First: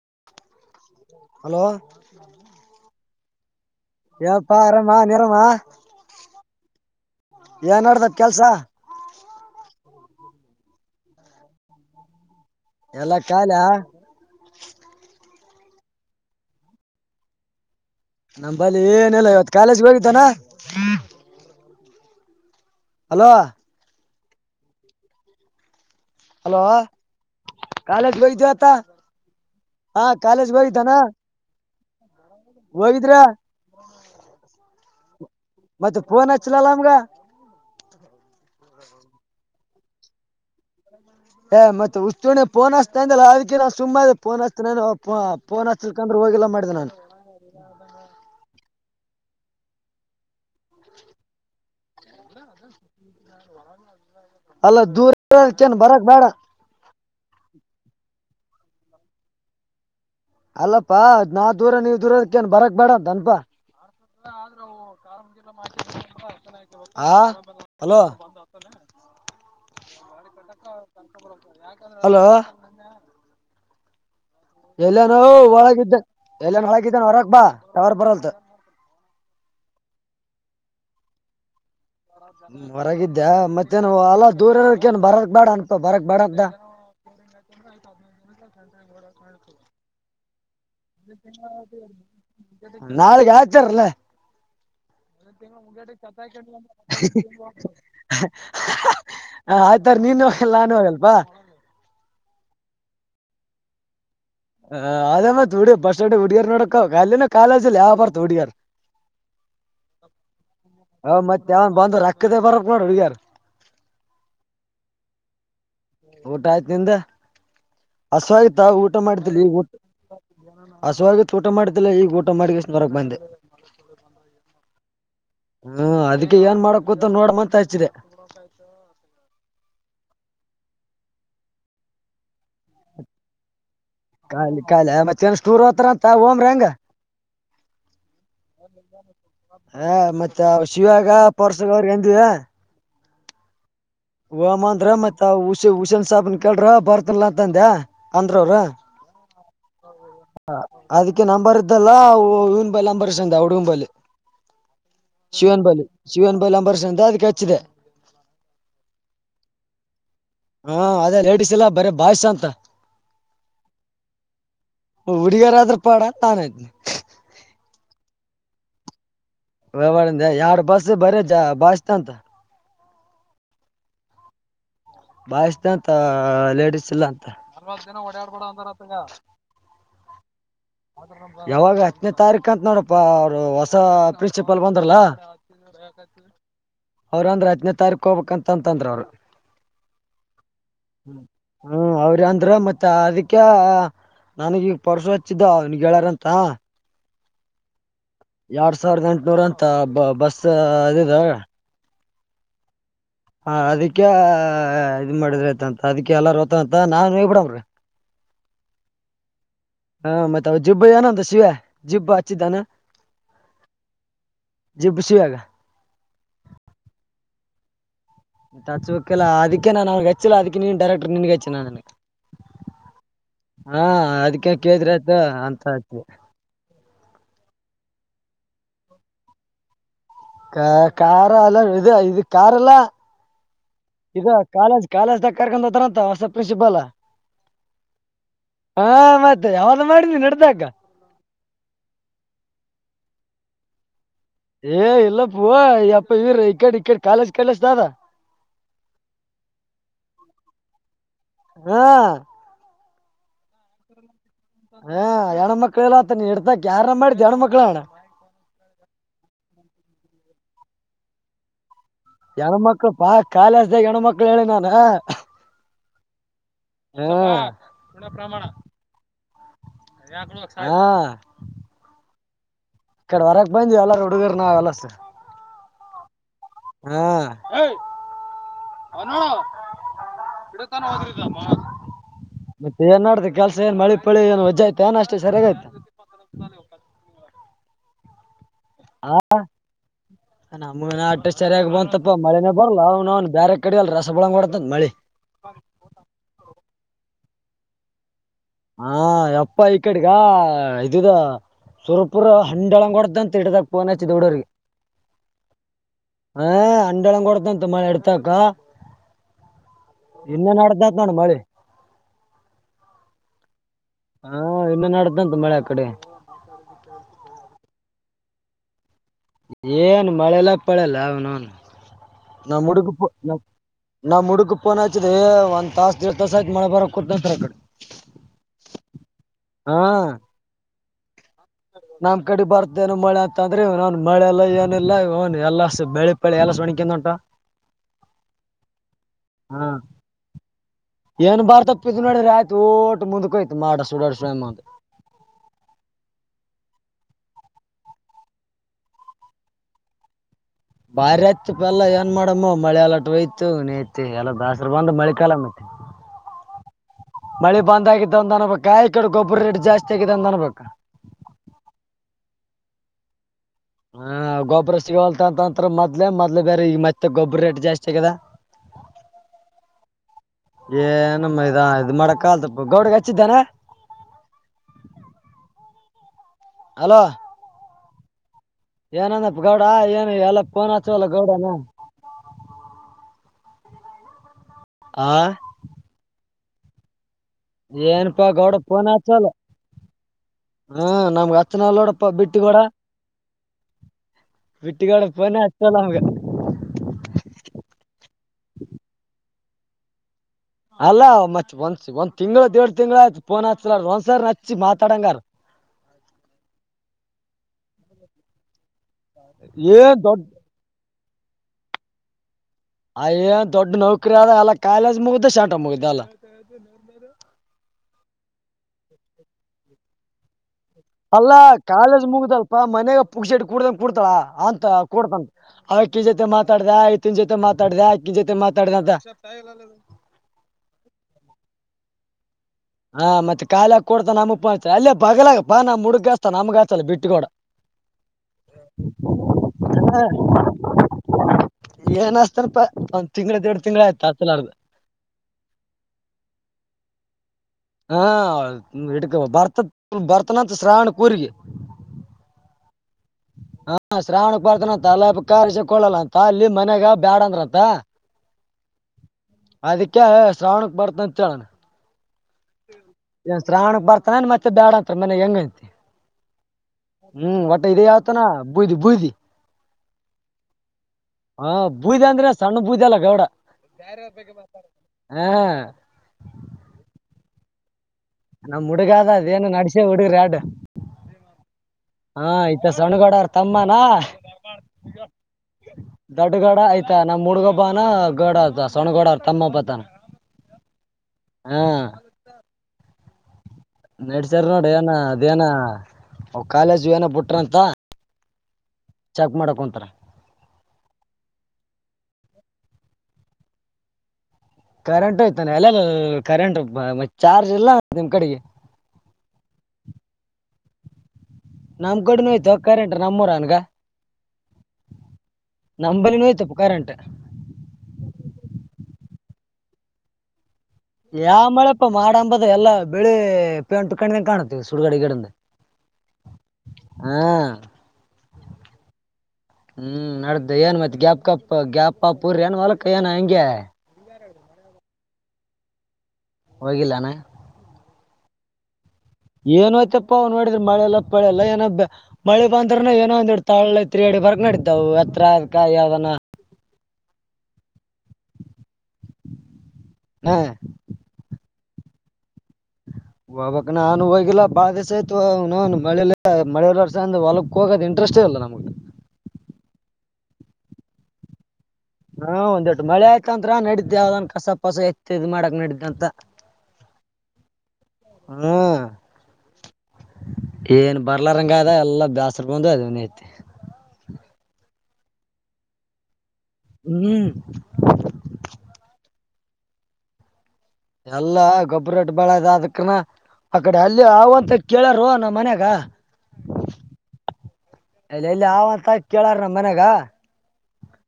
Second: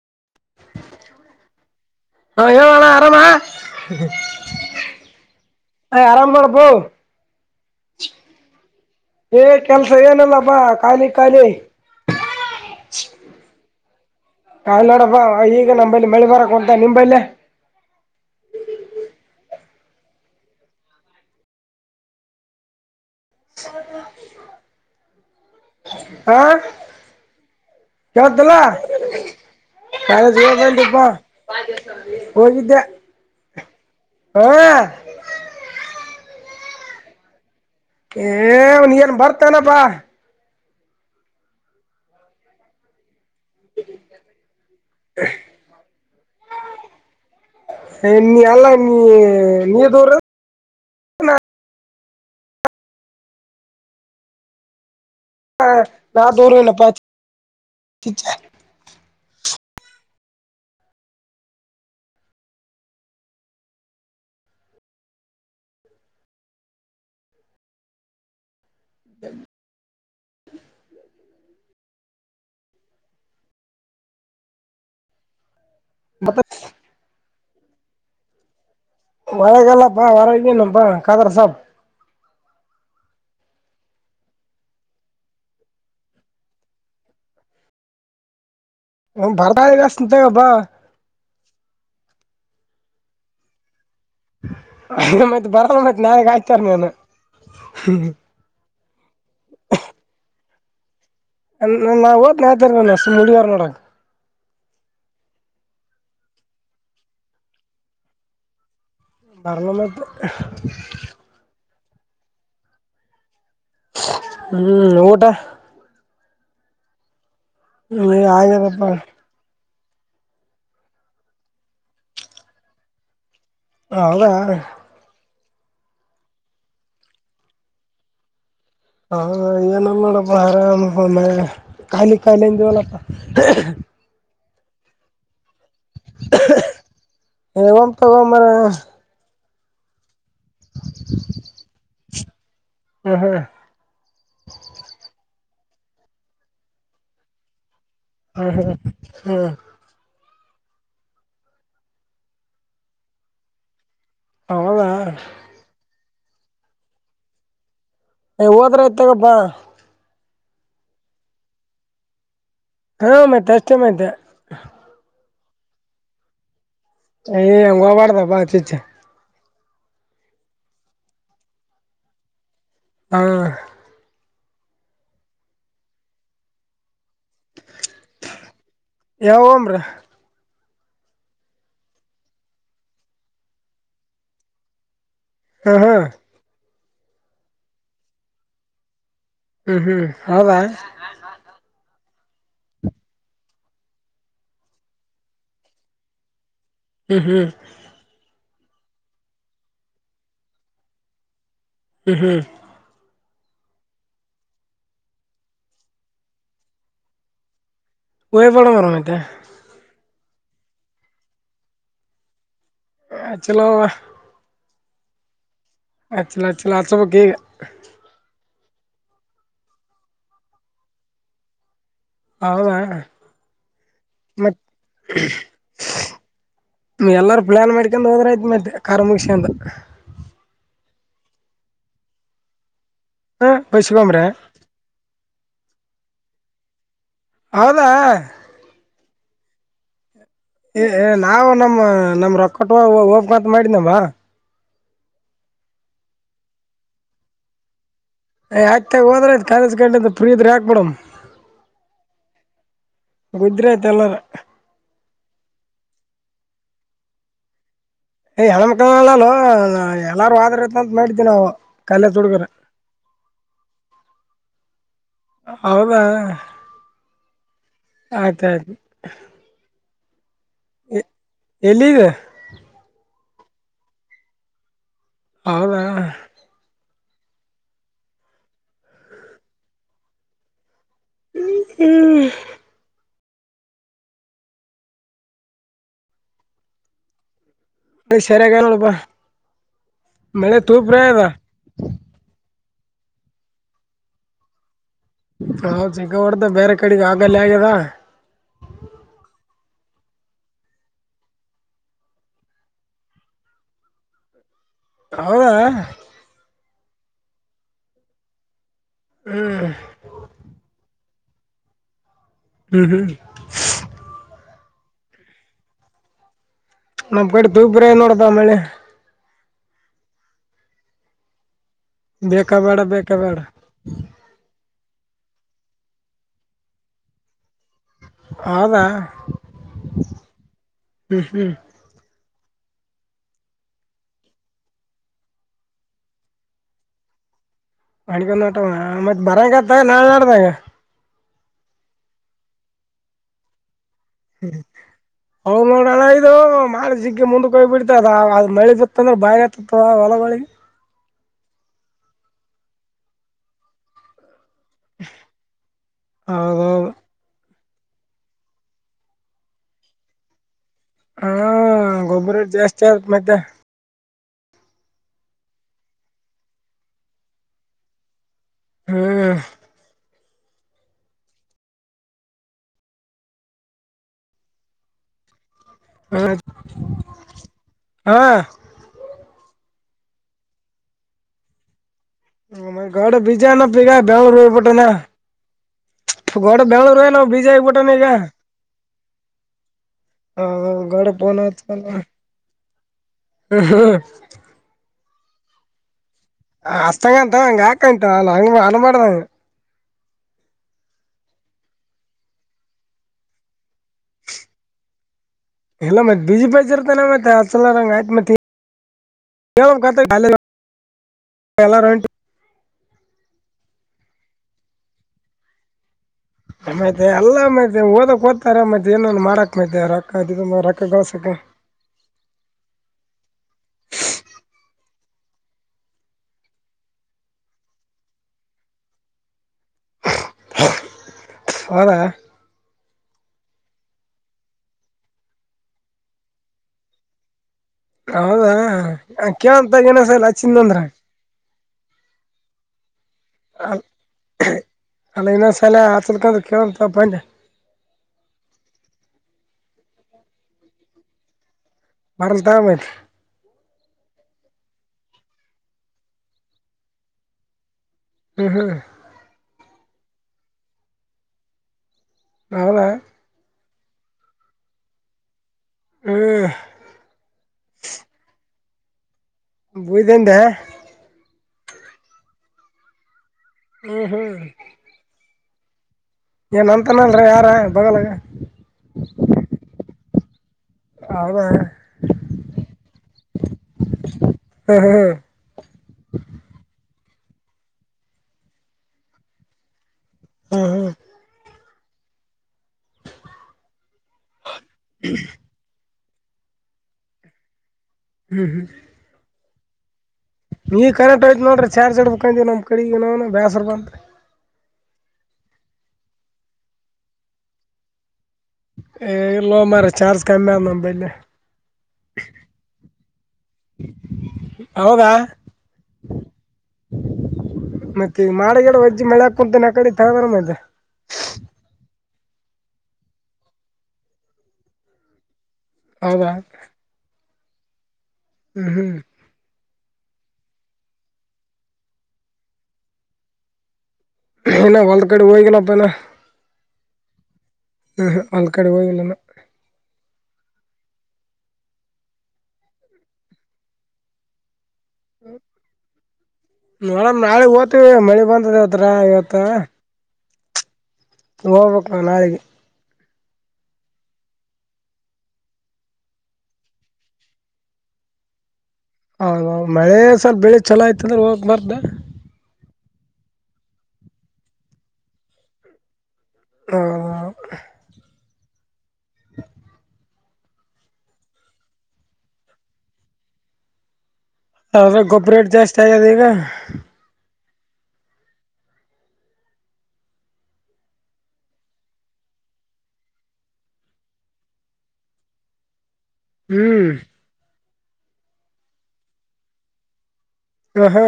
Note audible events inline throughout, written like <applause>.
<inaudible> Hello ಹ ಯೊಳಣ್ಣ ಆರಾಮ ಏಪ್ಪಾ ಆರಾಮ ನೀರಮ್ಮ ಆರಾಮ ಮಾಡರಪ್ಪ ಏನ್ ಆಡ್ದ ಕೆಲ್ಸ ಏನಲ್ಲಪ್ಪಾ ಕಖಾಲಿ ಕಖಾಲಿ ಎಲ್ಲ ಕಾಯಲೆ ಕಾಲ್ನಾಡಪ್ಪ ಈಗ ನಂಬಲ್ಲಿ ಮಳಿ ಬಾರಕ್ ಅಂತ ನಿಂಬೈಲ್ಲ ನಮ ಬಳಿ ಏನೆಲ್ಲ ಇವತ್ ಕಾಲೇಜ್ಗೆ ಹೋಗಿದ್ದಾನ ಹಲೋ ಹಾ ಹಲೋ ಕಾಲೇಜ್ಗೆ ಹೋಗಿದ್ವಿ ಅತ್ತ ಹಾ ಕಾಲೇಜ್ಗೆ ಹೋಗಿದ್ದಾನ ಕೆೇಳಲ್ಲಪ ಒಗಿದ್ದ ಹೋಗಿದ್ರ ಹ ಮತ್ತೆ ಫೋನ್ ಹಚ್ಲಲ್ಲನಮ್ಗ ಏನ್ ಏನ್ ಬರ್ತನಪ್ಪಾ ಏ ಮತ್ತೆ ಹು್ೂಣೆ ಪೋನ್ಷ್ಟತ ನಾ ಸುಮ್ಮನೆ ಫೋನ್ ಹಚ್ತಫೋನ್ ಹಚ್ಕಂದ್ರೆ ಹೋಗಿಲ್ಲಾ ಮಾಡಿದೆ ನಾನನ್ ಹ ನೀ ಅಲ್ಲ ನೀ ನೀ ದೂರ ಅಲ್ಲ ದೂರ ಹ ಇರೋದಕ್ಕೇನ್ ಬರಕ್ ನಾ ಬೇಡ ತೋರಲ್ಲಪ್ಪಾ ಅಲ್ಲಪಾ ನಾ ದೂರ ನೀವ್ ದೂರದಕ್ಕೇಏನ್ ಬರಕ್ ಬೇಡಂತನ್ಪಾ ಹ ಹಲೋ ಹ <unintelligible> ಹಲೋ ಎಲ್ಲನೋವು ಒಳಗಿದ್ದ ಮತ್ತ ಎಲ್ಲನ ಒಳಗಿದ್ದನ ಹೊರಕ್ ಬಾ ಅವವರ್ ಬರಲ್ತ್ ಮಳೆಗಾಲಪಾ ವರಣಪಾ ಕಾದರ ಸಾಪ್ ಹೊರಗಿದ್ದ್ಯಾ ಮತ್ತೇನ್ ಅಲ್ಲ ದೂರ ಇರಕ್ಕೇನ್ ಬರಕ್ ಬೇಡ ಅನ್ಪ ಬರಕ್ ಬೇಡ್ದ <inaudible> ಹ ಬರ್ತಾ ಇದಷ್ಟಂತ ಒಬ್ಬಾ ನಾಳೆಗೆ ಯಾಚಾರಲ್ಲ ಮತ್ ಬರಲ್ಲ ಮತ್ ನಾಳೆಗ್ ಹಾಕ್ತಾರ ಹ ಹ ಆಯ್ತಾರೆ ನೀನು ಲ್ಲಾನು ಹೋಗಲ್ವಾ ನಾ ಓದ್ ನತ ನಷ್ಟ ಮುಡಿವಾರ ನೋಡಕ್ ಹ ಅದಮ್ಮ ತೋಡಿ ಬಸ್ ಉಡಿಯಾರ ನೋಡಕ ಕಾಲ ಕಾಲಜಲ್ಲಿ ಯ ಬಾರ ತುಡಿಯಾರ್ ಪಾರ್ಲಾಮೆಟ್ ಬಂದ ರಕ್ಕೆದೆ ಬರ ಬಡಡಿ ಯಾರ ಹ್ಮ್ ಊಟ ಊಟ ಆಯ್ತ ನಿಂದು ಹಸವ ಆ್ತ ಆಗ್ಯದಪ್ಪ ಊಟ ಮಾಡಿದ ಊಟ ಹಸಾಗ ಊಟ ಮಾಡಿದ್ದಲ್ಲ ಈಗ ಊಟ ಮಾಡಿಷ್ಟ ಹೊರಕ್ ಬಂದೆ ಹೌದಾ ಹ್ಮ ಅದಕ್ಕೆ ಏನ್ ಮಾಡಕೂತ ನೋಡ ಮಂತ ಹಚ್ಚಿದೆ ಹ ಏನ ಮಾಡಪ್ಪ ಆರಾಮ ಖಾಲಿ ಖಾಯಲೆದಳಪ್ಪ ಖಾಲಿ ಖಾಲಿ ಆ ಮತ್ತೆನ ಸ್ಟೋರ್ ಹತ್ರ ಅಂತ ಓಮ್ರ ಹಂಗ ಹಂ <unintelligible> ಹಾ ಮತ್ತೆ ಶಿವಾಗ ಪರ್ಸಗ ಅವ್ರಿಗೆ ಎಂದಿವ ಹ್ಮ ಹ್ಮ್ ಹೋಮಂದ್ರ ಮತ್ತತ್ ಹುಸೆ ಹುಸೇನ್ ಸಾಬನ್ ಕೇಳಲ್ ಬರ್ತನ್ ಅಂತಂದೆ ಹಾ ಹಾ ಹಾ ಹ ಅದಕ್ಕೆ ನಂಬರ್ ಇದ್ದಲ್ಲ ಇವನ್ ಬಲ್ ನಂಬರ್ಸಂದೆ ಹಡುಗಂಬಲ್ಲಿ ಹೌದಾ ಶಿವನ್ ಬಲಿ ಶಿವನ್ ಬಲಿ ಅಂಬರ್ಷ ಅಂತ ಅದಕ್ಕೆ ಹಚ್ಚಿದೆ ಹೋದ್ರ ಹೋಗತಪ್ಪಾ ಹಾ ಅದೇ ಲೇಡಿಸಸ್ ಎಲ್ಲಾ ಬರೀ ಬಾಯ್ಸ ಅಂತ ಆ ಮತ್ತೆ ಅಷ್ಟೇಯ್ತೆ ಹುಡುಗರಾದ್ರರು ಪಡ ತಾನ ಐ್ನನೆ <unintelligible> ವ್ಯವಹಾರಂದ ಎರಡ್ ಬಸ್ ಬರ ಜ ಬಸ್ತ ಅಂತ ಹ ಬಸ್ ಅಂತ ಲೇಡಿಸಸ್ ಇಲ್ಲ ಅಂತ ಅಲ್ವತ್ತು ದಿನ ಹೊಡ ಆಡು ಬಡ ಯಾವ ಹೋಮ್ರ <unintelligible> ಯಾವಾಗ ಹತ್ತನೇ ತಾರೀಖ ಅಂತ ನೋಡಪ್ಪ ಅವರು ಹೊಸ ಪ್ರಿನ್ಸಿಪಾಲ್ ಬಂದ್ರಲ್ಲಾ ಹಾ ಹಾ ಅವ್ರಂದ್ರೆ ಹತನೇ ತಾರೀಕ ಹೋಗ್ಬೇಕಕ್ಂತಂತಂದ್ರ ಅವ್ರು ಹ್ಮ್ ಹ್ಮ್ ಹೌದ ಹ್ಮ್ ಅವ್ರ ಅಂದ್ರ ಮತ್ತ ಅದಕ್ಕೆ ನನಗ ಈಗ ಪರ್ಸು ಹಚ್ಚಿದ್ದ ಅವನ್ಗರಂತ ಹ್ಮ್ ಹ್ಮ್ ಎರಡ್ ಸಾವಿರದ ಎಂಟನೂರ ಅಂತ ಬ ಬಸ್ ಇದಿದೆ ಹ್ಮ್ ಹ್ಮ್ ಹ ಅದಕ್ಕೆ ಇದ್ ಮಾಡಿದ್ರ ಆಯ್ತಂತ ಅದಕ್ಕೆ ಎಲ್ಲಾರು ಓ್ತಂತ ನಾನ್ ಹೇ ಬಿಡವ್ರಿ ಹೋಗಿ ಬಾರಾಮಯತೆ ಹಾ ಮತ್ತೆ ಅವ ಜಿಬ್ಬ ಏನ ಅಂದ ಶಿವ ಜಿಬ್ಬು ಹಚ್ಚಿದ್ದಾನ ಚಲೋ ಜಿ ಬುಷಾಗ ಅ ಚಿಲ ಚಿಲ ಅಚ್ ಬೇಕು ಈಗ ಚ್ ಬುಕ್ಕೆಲ್ಲ ಅದಕ್ಕೆ ನಾನನ್ ಅವ್ಗೆಗಚ್ಚಿಲ್ಲ ಅದಕ್ಕೆ ನೀನ್ ಡೈರೆಕ್ರ್ ನಿನ್ಗೆಚ್ಚೆ ನ ನನ ಹೌದಾ ಹಾ ಮತ್ತೆ ಅದ್ಕ ಕೇಳಿದ್ರೆ ಆಯ್ತು ಅಂತ ಅಂದ್ವಿ. ಎಲ್ಲಾರೂ ಪ್ಲಾನ್ ಮಾಡ್ಕೊಂಡ್ ಹೋದ್ರ ಆಯ್ತ್ ಮತ್ತೆ ಕಾರ್ ಮುಗಸ್ಯಕೊಂಡು. ಕ ಕಾರ್ ಎಲ್ಲ ಇ ಇದು ಕಾರು ಇಲ್ಲ ಹ ಬಸ್ಕೊಂಬ್ರೆ ಇದು ಕಾಲೇಜ್ ಕಾಲೇಜ್ ಕರ್ಕೊಂಡ ಹತಾರಂತ ಹೊಸ ಪ್ರಿನ್ಸಿಪಾಲ ಹೌದಾ ಯಾವ್ದ್ ಮಾಡಾನ ನಡೇ ಏ ನಾವು ನಮ್ಮ ನಮ ರೊಕ್ಕಟ್ಟ ಹಬ್ಕಂತ ಮಾಡಿದನವ ಏ ಇಲ್ಲ ಪೂಪ್ಪ ಇವ್ರ ಈ ಕಡೆ ಈ ಕಡೆ ಕಾಲೇಜ್ ಕಲಿಸ್ಥದ ಯ್ ಆಕ್ತ ಹೋದ್ರ ಕಾಲಜ ಕಂಡ ಫ್ರೀ ನಿದ್ರೆ ಹಾಕ್ಬಿಡಮ ಹಾ ಗೆ ದ್ರೆ ಆಯ್ತ ಎಲ್ಲಾರ ಹಾ ಹೆಣ್ಮಕ್ಳು ಎಲ್ಲತ ನೀ ಇಡ್ತಾ ಯ್ಯಾರ ಮಾಡ್ದ ಹೆಣ್ಮಕ್ಳ ಅಣ್ಣ. ಏ ಹೆಣ್ಮ ಕಲ್ಲ ಎಲ್ಲಾರು ಹಾದ್ರತ್ ಅಂತ ಮಾಡದಿವ್ ನಾವು. ಕಾಲೇಜ್ ಹುಡುಗರ ಹೆಣ್ಮಕ್ಳು ಪಾ ಕಾಲಿಸ್ದಾಗ ಹೆಣ್ಮಕ್ಳು ಹೇಳಿ ನಾನ ಹೌದಾ ಹಾ ಆಯ್ತ್ ಆಯ್ತು. <unintelligible> <unintelligible> ಎಲ್ಲಿಗ್ ಈ ಕಡೆ ವರಕ್ ಬಂದ್ವಿ ಎಲ್ಲರ ಹುಡುಗರ್ ನಾವ ಎಲ್ಲ ಸೇರ್. ಹೌದ ಹೇ <unintelligible> ಮನು <unintelligible> ಮತ್ತೆ ಏನ್ ಮಾಡಡ್ಬೇಕ್ ಕೆಲ್ಸ ಏನ್ ಮಳಿ ಪಳಿ ಏನ್ ವಜಾ ಆಯ್ತ ಏನ ಅಷ್ಟೇ ಸರಿಯಾಗಾಯ್ತ. ಮಳೆ ಸರಿಯಾಗ ನೋಡಪಾ ಹ <unintelligible> ಮಳೆ ತೂಪ್ರ ಅದ ಅಟಷ್ಟ ಸರಿ ಆಗ್ಬಂತಪ್ಪ ಮಳೆನ ಬರ್ಲ್ಲ ಅವ್ ಅವ್ನ್ ಬೇರೆ ಕಡ ಅಲ್ಲಿ ರಸ ಬೊಳಂಗ್ ಬಡತತ್ ಮಳಿ. ಹಾ <unintelligible> ಹೊಡ್ದ ಬೇರೆ ಕಡೆಗೆ ಆಗಲ್ಲ ಆಗ್ಯದ ಹಾ ಯಪ್ಪ ಈ ಕಡೆಗ ಇದಿದು ಸುರಪುರ ಹಂಡಿಳಂಗ ಹೊಡ್ದಂತ ಇಡದಕ್ ಫೋನಚ್ಚಿದುಡ್ಗರಿಗೆ. ಹೌದಾ ಹ ಅಂಡಳಂಗ್ ಕೊಡತಂತ ಮಳೆ ಇಡ್ತಕ್ಕ ಇನ್ನ ನಡತ <unintelligible> ಮಳಿ ಹ್ಮ್ ಹ್ಮ್ ಹಾ ಇನ್ನ ನಾಡ್ದಂತು ಮಳೆ ಆ ಕಡೆ. ನಮ್ಮ ಕಡೆ ತೂಬ್ರ ನೋಡಪ ಮಳೆ. ಏನ್ ಮಳೆಲ್ಲ ಪಳೆಲ್ಲ ಅವನೌನು ಬೇಕಾ ನಾ ಬೇಡ ಮುಡುಗ ಬೇಕಾ ಬೇಡ <unintelligible> ಪೋನಚದೇ ಒಂದ್ ತಾಸ <unintelligible> ತಾಸ ಆಯತ ಮಳೆ ಬರಕೂತಂದ್ರೆ ಅ ಕಡೆ ಹೌದ ಹಾ ಹ್ಮ್ ಹ್ಮ್ ನಮ್ ಕಡೆ ಬರ್ತೇನು ಮಳೆ ಅಂತ ಅಂದ್ರೆ ಇವನೌನ್ ಮಳೆ ಎಲ್ಲ ಏನಿಲ್ಲ ಇವನ್ ಎಲ್ಲ ಬೆಳಿ ಬೆಳಿ ಎಲ್ಲ ಸ ಒಣಕಿಂದ ಒನ್ಟ ಅಣಗನಟವ ಮತ್ ಹಾ ಬರಂಗತ್ತ ನಾಳ್ನಾಡ್ದಾಗ ಏನ್ ಬರ್ತತ್ <unintelligible> ನೋಡಿ ತೋಟ ಮುಂದ್ಕೋಯತು ಮಾಡ್. <unintelligible> ಅವ ನೋಡಳ ಮ ಜಿಗ್ಗ ಮುಂದಕ್ಕೆ ಹೋಗ್ಬ ಬಿಡ್ತ ಅದ ಅ್ ಮಳೆ ಬತ್ತಂದ್ರೆ ಬಾಯ ಆತತ್ವ ಹೊಲಗೊಳಿ ಬಾರಿ ಆಯತಿ ಪ ಎಲ್ಲಾ ಏನ್ ಮಾಡಮ್ಮು ಮಳೆ ಎಲ್ಲಟ ಹಯ್ತು ನೇಯ್ತಿ ಎಲ್ಲ ಬಾ ಬಂದು ಮಳೆ ಕಾಲ ಮತ್ತೆ <unintelligible> ಹೌದೌದು ಮಳೆ ಬಂದ ಆಗಿದ್ದ <unintelligible> ಅನ್ಬೇಕ ಆ ಈ ಕಡೆ ಗೊಬ್ಬರ ರೇಟ್ ಜಾಸ್ತಿ ಆಗಿದೆ ಅಂದ ಅನ್ಬೇಕ. ಹಾ ಗೊಬ್ಬರ ಜಾಸ್ತಿ ಆಯತ್ ಮತ್ತೆ ಹಾ ಗೊಬ್ಬರ ಸಿಗೋಲ್ತ ಅಂತ ಅಂತ್ರ ಮದ್ಲೆ ಮೊದ್ಲು ಬೇರೆ ಈಗ ಮತ್ತೆ ಗೊಬ್ಬ್ರ ರೇಟ್ ಜಾಸ್ತಿ ಆಗ್ಯದ. ಹಾ <unintelligible> ಏ ನಮ್ಮ ಇದ ಇ ಮಾಡಕ್ಕಲ್ದಪ್ಪ ಗೌಡಗೆ ಹಚ್ಚಿದ್ದಾನ. <unintelligible> ಹ್ಮ ಹಲೋ <unintelligible> ಹಾ ಏನಂದಪ್ಪ ಗೌಡ ಏನು ಎಲ್ಲ ಪಫೋನ್ ಹಚ್ಚಲ್ಲ ಗೌಡನ ಗಡೆ ಬೀಜಾ ನ ಪೀಗ ಬ ರ ಹಾ <unintelligible> ಬೆಂಗ್ಳೂರ್ ಎನ್ ಏನಪ್ಪ ಗೌಡ ಪೋನ್ಚಲ. ಹಾ ಗೋಡ ಫೋನ್ ನಮ್ಗೆ ಹಚ್ಚ ಅಚ್ಚನಲ್ಲೋಡಪ್ಪ ಬಿಟ್ಟಿಗೋಡ. <unintelligible> ಫೋನ ಹಚ್ಚಲ್ಲ ನಮ್ಗೆ ಅಷ್ಟಂಗ ಅಂತ ಹಂಗ ಆಕಂತ ಅ <unintelligible> ಮಾಡ್ದಂಗ ಅಲ್ಲ ಮತ್ ಒಂದ್ ಒಂದ್ ತಿಂಗ್ಳ ದೇಲ್ ತಿಂಗಗಳು ಆಯ್ತ ಫೋನ್ ಹಚ್ಲಾರ ಒಂದ್ಸರಿ ನಚ್ಚಿ ಮಾತಾಡಂಗಾರ್ ಾಯ್ತ್ ಮ ಏನ್ ದೊಡ್ಡ ಎಲ್ಲಟ ಅ ಏನ್ ದೊಡ್ಡ ನೌಕರಿಿ ಆದ ಅಲ್ಲ ಕಾಲೇಜ್ ಮುಗ್ದ ಶಂಟ ಮುಗ್ದ ಅಲ್ಲಾ ಎಲ್ಲ ಮ ಓದಕ್ ದ್ತಾರ ಮತ್ತೆ ಏನೊ ಮಾಡಕ್ ಮೈ ರ ಅಲ್ಲಾ ಕಾಲೇಜ್ ಮುಗ್ದಲ್ಪ ಮನಾಗ ಪುಕ್ ಶೆಡ್ ಕುೂಡ್ದಂಗ ಕುಡ್ತಾಳ ಅಂತ ಕೊಡ್ತಂ ಅಕ್ಕಿ ಜೊತೆ ಮಾತಾಡ್ದ ಇಐತ್ತಿನ ಜೊತೆ ಮಾತಾಡ್ದ ಅಕ್ಕಿ ಜೊತೆ ಮಾತಾಡ್ದ ಅಂತ <unintelligible> ಹದಾ ಹಾ ಮತ್ತೆ ಕಾಲಾ ಕೊಡ್ತಾ ನಮ್ಮಪ್ಪ ಅಲ್ಲೇ ಬಗ್ಲ ಬಾ ನ ಮುುಗಾಸ್ತ ನಮ್ಗಸ್ಲ್ಲ ಬಿಟ್ಟಗೋಡ ಹೌದಾ ಆ ಕಂತ ಏನಸಲ್ಲ ಚಿಂದಂದ್ರ ಏನ್ತಾನಪ್ಪ ಅ ಅಲ್ಲಿ ಇನ್ನು ಸಾಲ ಹತಕಂತ ಕೇಳ್ಂತ ಬಜ ಹಾ ಹಡ್ಕ ಬರ್ತ ಭರ್ತನಂತ ಶ್ರಾವಣ ಕೂರ್ಗ ಬರಲ್ಲದ ಮೇ ಹ ಶ್ರಾವಣಕ್ ಪರ್ತನ ಅಂತ ಅಲ್ಲ ಉಪ ಕಸಿಕೊಳ್ಳಲ್ಲ ಅಂತ ಅಲ್ಲಿ ಮನೆಗ ಬ್ಯಾಡಂದ್ರಂತ ಹ್ಮ್ ಹ್ಮ್ ಅದಕ್ಕೆ ಶ್ರಾವಣಕ್ ಬರ್ತ ಅ ಚಳಣ ನಾವಲಲೆ ಬರ್ತಾನನ್ ಮತ್ತೆ ಬ್ಯಾಡ ಅಂತ ಮನ್ ಹೆಂಗೈತಿ ಹ್ಮ್ ಹ್ಮ್ ಒಟ್ಟ ಇದ ಯಾವತನ ಬುದಿ ಬುುದ್ದಿ ಬೂುದದದ ಹ ಬೂದ್ ಅಂದ್ರೆ ಸಣ್ಣ ಬೂದ್ ಅಲ್ಲ ಗೌಡ ಹ್ಮ್ ಹ್ಮ್ ಹ ಏನ್ ಅಂತನಲ್ರ ಯಾರ ಬಗಲಾಗ ನಮ್ ಹುಡುಗದ ಅದೇನು ನಡಸ್ಯ ಹುಡುಗ್ರ ಎರಡ್ಡು ಹೌದಾ ಹಾ ಇತ ಸಣ್ಣಗೌಡ ಅವ್ರ ತಮ್ಮನಾ ಹ್ಮ್ ಹ್ಮ್ ದೊಡ್ಡ ಗಡ ಆಯ್ತ ನಮ್ಮ್ ಹುಡುಗಬಾನ ಗೋಡ ಸೊಣ್ಣಗೋಡ ತಮ್ಮಪ್ಪತನ ಹ್ಮ್ ಹ್ಮ್ ಹಾ ನಡ್ಸ್ಯಾರ ನೋಡ ಏನ ಅದೇನ ಅವ ಕಾಲೇಜ ಏನ ಬಿುಟ್ರಂತ ಹ್ಮ್ ಹ್ಮ್ ಮಾಡಕೊಂತರ ನೀ ಕರೆಕ್ಟ್ೋಯ್ತು ನೋಡ್ರಿ ಚಾರ್ಜ್ ಆಡ್ಬೇಕಂತೀವ ನಮ್ ಕಡೆ ಬೇಸ್ ರ ಬಾ ಅಂತರಿ ಕರೆಂಟು ಆಯ್ತಾನ ಎಲ್ಲ ಕರೆಂಟ್ ಮ ಚಾರ್ಜ್ ಇಲ್ಲ ನಿಮ್ ಕಡೆಗೆ ಲ್ಲೋ ಮಾರ ಚಾರ್ಜ ಕಮಿ ನ ಬಲೆ ನಮ ಕಡನುೋಯ್ತುಕ್ಕಾರನ್ ನಮ್ಮೂರ ಅನ್ಗ ಹೌದಾ ನಂಬಲ್ಲಿ ನೋಯ್ತಪ್ಪು ಕಾರಂಟ ಂತ ನ ಕಡೆ ರ್ದ ದ ಎಲ್ಲಾ ಬೆಳಿ ಪೆ ಉಂಟು ಕೊಂಡಂ ಕಾಣುತ್ತೀವಿ ಸುಡುಗಡೆ ಗಿಡದ ಹೌದಾ ಹ್ಮ್ ಹ್ಮ್ ಹ್ಮ್ ಹ್ಮ್ ನಡ್ದು ಏನ್ ಮತ್ತತ್ ಗ್ಯಾಪ್ಕಪ್ ಗ್ಯಾಪ ಪೂರ್ರ ಏನ್ ಹೊಲಕ ಏನ ಹಂಗೆ ್ಣ ವಲದಕಡೆ ಹೋಗಲಪ್ಪನ್ನ ಹಗಿಲ್ಲಾನ ಹ್ಮ ಅಲ್ ಕಡೆ ಹೋಗಿಲ್ಲಾನ ಏನೋಯ್ತಪ್ಪ ಅವ್ ನೋಡಿದ್ರ ಮಳೆಲ್ಲಾ ಪಳೆಲ್ಲ ಏನ ಬ ಮಳೆ ಬಂದ್ರನ ಏೋ ಒಂದ ತಾಳ ಐತ್ರಿ ಎಡಿ ಬರಗ್ ನಡ ಎತ್ರ ಅಕ ಅದಾನ ನೋಡಮ ನಾಳೆಗ್ ೋಗ್ವಿ ಮಳಿ ಬಂದದ ಅವಾವತ್ರ ಇವತ್ತ ಹ್ಮ ಹೋಬಕ್ಕ ನಾಳೆಗೆ ಹೋಗಬಕ್ ನಾನು ಹೋಗಿಲ್ಲಾ ಬಾಳ ದಿವಸ ಆಯ್ತು ನ ಮಳೇ ಮಳೆರ್ಸ ಅಂದ ಹೊಲಕ್ ಹೋಗದ ಎಂಟ ಅಷ್ಟೇ ಅಲ್ಲ ನಮ್ಗೆ ಹೌ ಮಳೆ ಸಲ್ ಬೆಳಿ ಚಲೋ ಆಯ್ತ ಅಂದ್ರೆ ಹೋಗ್ಬಾರ್ದ ಹಾ ಒಂದ್ಟ್ಮಳೆ ಆಯ್ತಂದ್ರ ನಡ್ದ ಯಾವ್ದನ್ ಕಸ ಪಸ ಎತ್ತ ಇದ್ ಮಾಡಕ್ ನಡ್ದಂತ ಹ ಹ್ಮ ಏನ್ ಬರ್ಲಾರಂಗ ಅದ ಎಲ್ಲ ಬ್ಯಾಸರ್ಕಂದು ಅದನ ಐತಿ ಆದ್ರೆ ಗೊಬ್ಬ ರೇಟ್ ಜಾಸ್ತಿ ಆಗ್ಯದ ಈಗ ಹ್ಮ್ ಎಲ್ಲಾ ಗೊಬ್ಬ್ರಟ್ಟ ಬಳೆದ ಅ ಆದಕನ ಆ ಕಡೆ ಅಲ್ಲಿ ಆವು ಅಂತ ಕೇಳರು ನ ಮನ್ಯಾಗ ಹ್ಮ್ ಎಲ್ಲ ಎಲ್ಲಿ ಅವಾವಂತ ಕೇಳಾರ ನಮ್ಮ್ ಮನ್ಯಾಗ ಹ ಹಾ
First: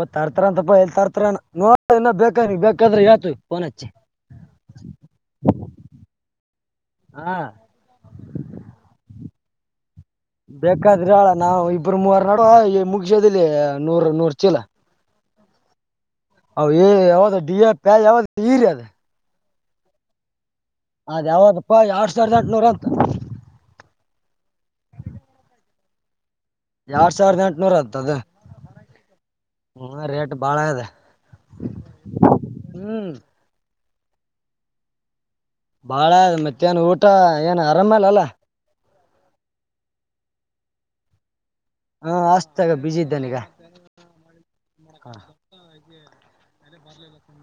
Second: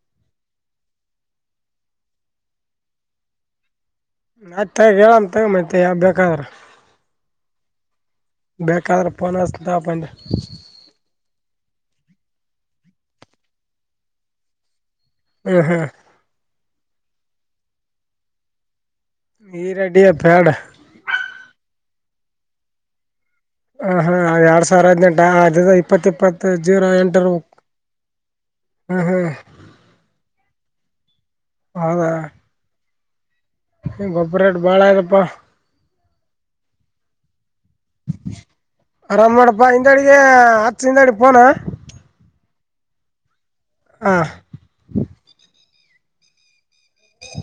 ಓ್ತರ್ತಾರ ಅಂತಪ್ಪ ಎಲ್ಲಿ ತರ್ತಾರ ನೋ ಇ ಬೇಕ ನೀ ಬೇಕಾದ್ರೆ ಯತು ಆಯ್ತ್ ತಗ ಹೇಳಮ್ಮ ತಗ ಮೈತೆ ಯಾವ ಬೇಕಾದ್ರ ಹಾ ಬೇಕಪನಲ್ಲ ಬೇಕಾದ್ರಿ ಅಳ ನಾವವು ಇಬರು ಮೂವರ್ ನಡುುವ ಮುಗಸೋದಿಲ್ಲ ನೂರ್ ನೂರ್ ಚೀಲ ಹ್ಮ್ ಹ್ಮ್ ಹ ಯಾವ್ದ ಡಿ ಎ ಪ್ಯ್ ಯಾವ್ದ ಈರಿ ಅದ ಈರಡಿಯ ಬ್ಯಾಡ್ ಅದ್ ಯಾವದಪ್ಪಾ ಎರಡ್ ಸಾವಿರದ ಎಂಟನೂರ ಅಂತ ಹ ಹಾ ಎರಡ್ ಸಾವಿರ ಹದ್ಟದ ಇಪ್ಪತ್ ಇಪ್ಪತ್ತು ಎರಡ್ ಸಾವಿರದ ಎಂಟನೂರ ಆತದು ಹ್ಮ ಹ್ಮ್ ಹ ರೇಟ್ ಬಾಳ ಇದೆ ಹೌದ ಹ್ಮ್ ಗೊಬ್ಬರೇಟ್ ಬಾಳ ಆಯತಪ್ಪಾ ಬಾಳ ಮತ್ತ ನ್ ಊಟ ಏನು ಆರಾಮೇಾಲ ಅಲ್ಲ ಅರ ಮಾಡಡಪ್ಪಾ ಹಿಂದ ಅಡಿಗೆ ಆಚ್ ಹಿಂದ ಅಡಿ ಪೋನ ಹಾ ಆಷ್ಟತಗ ಬಿಸಿ ಇದ್ದಾನ ಈಗ ಹ ಹ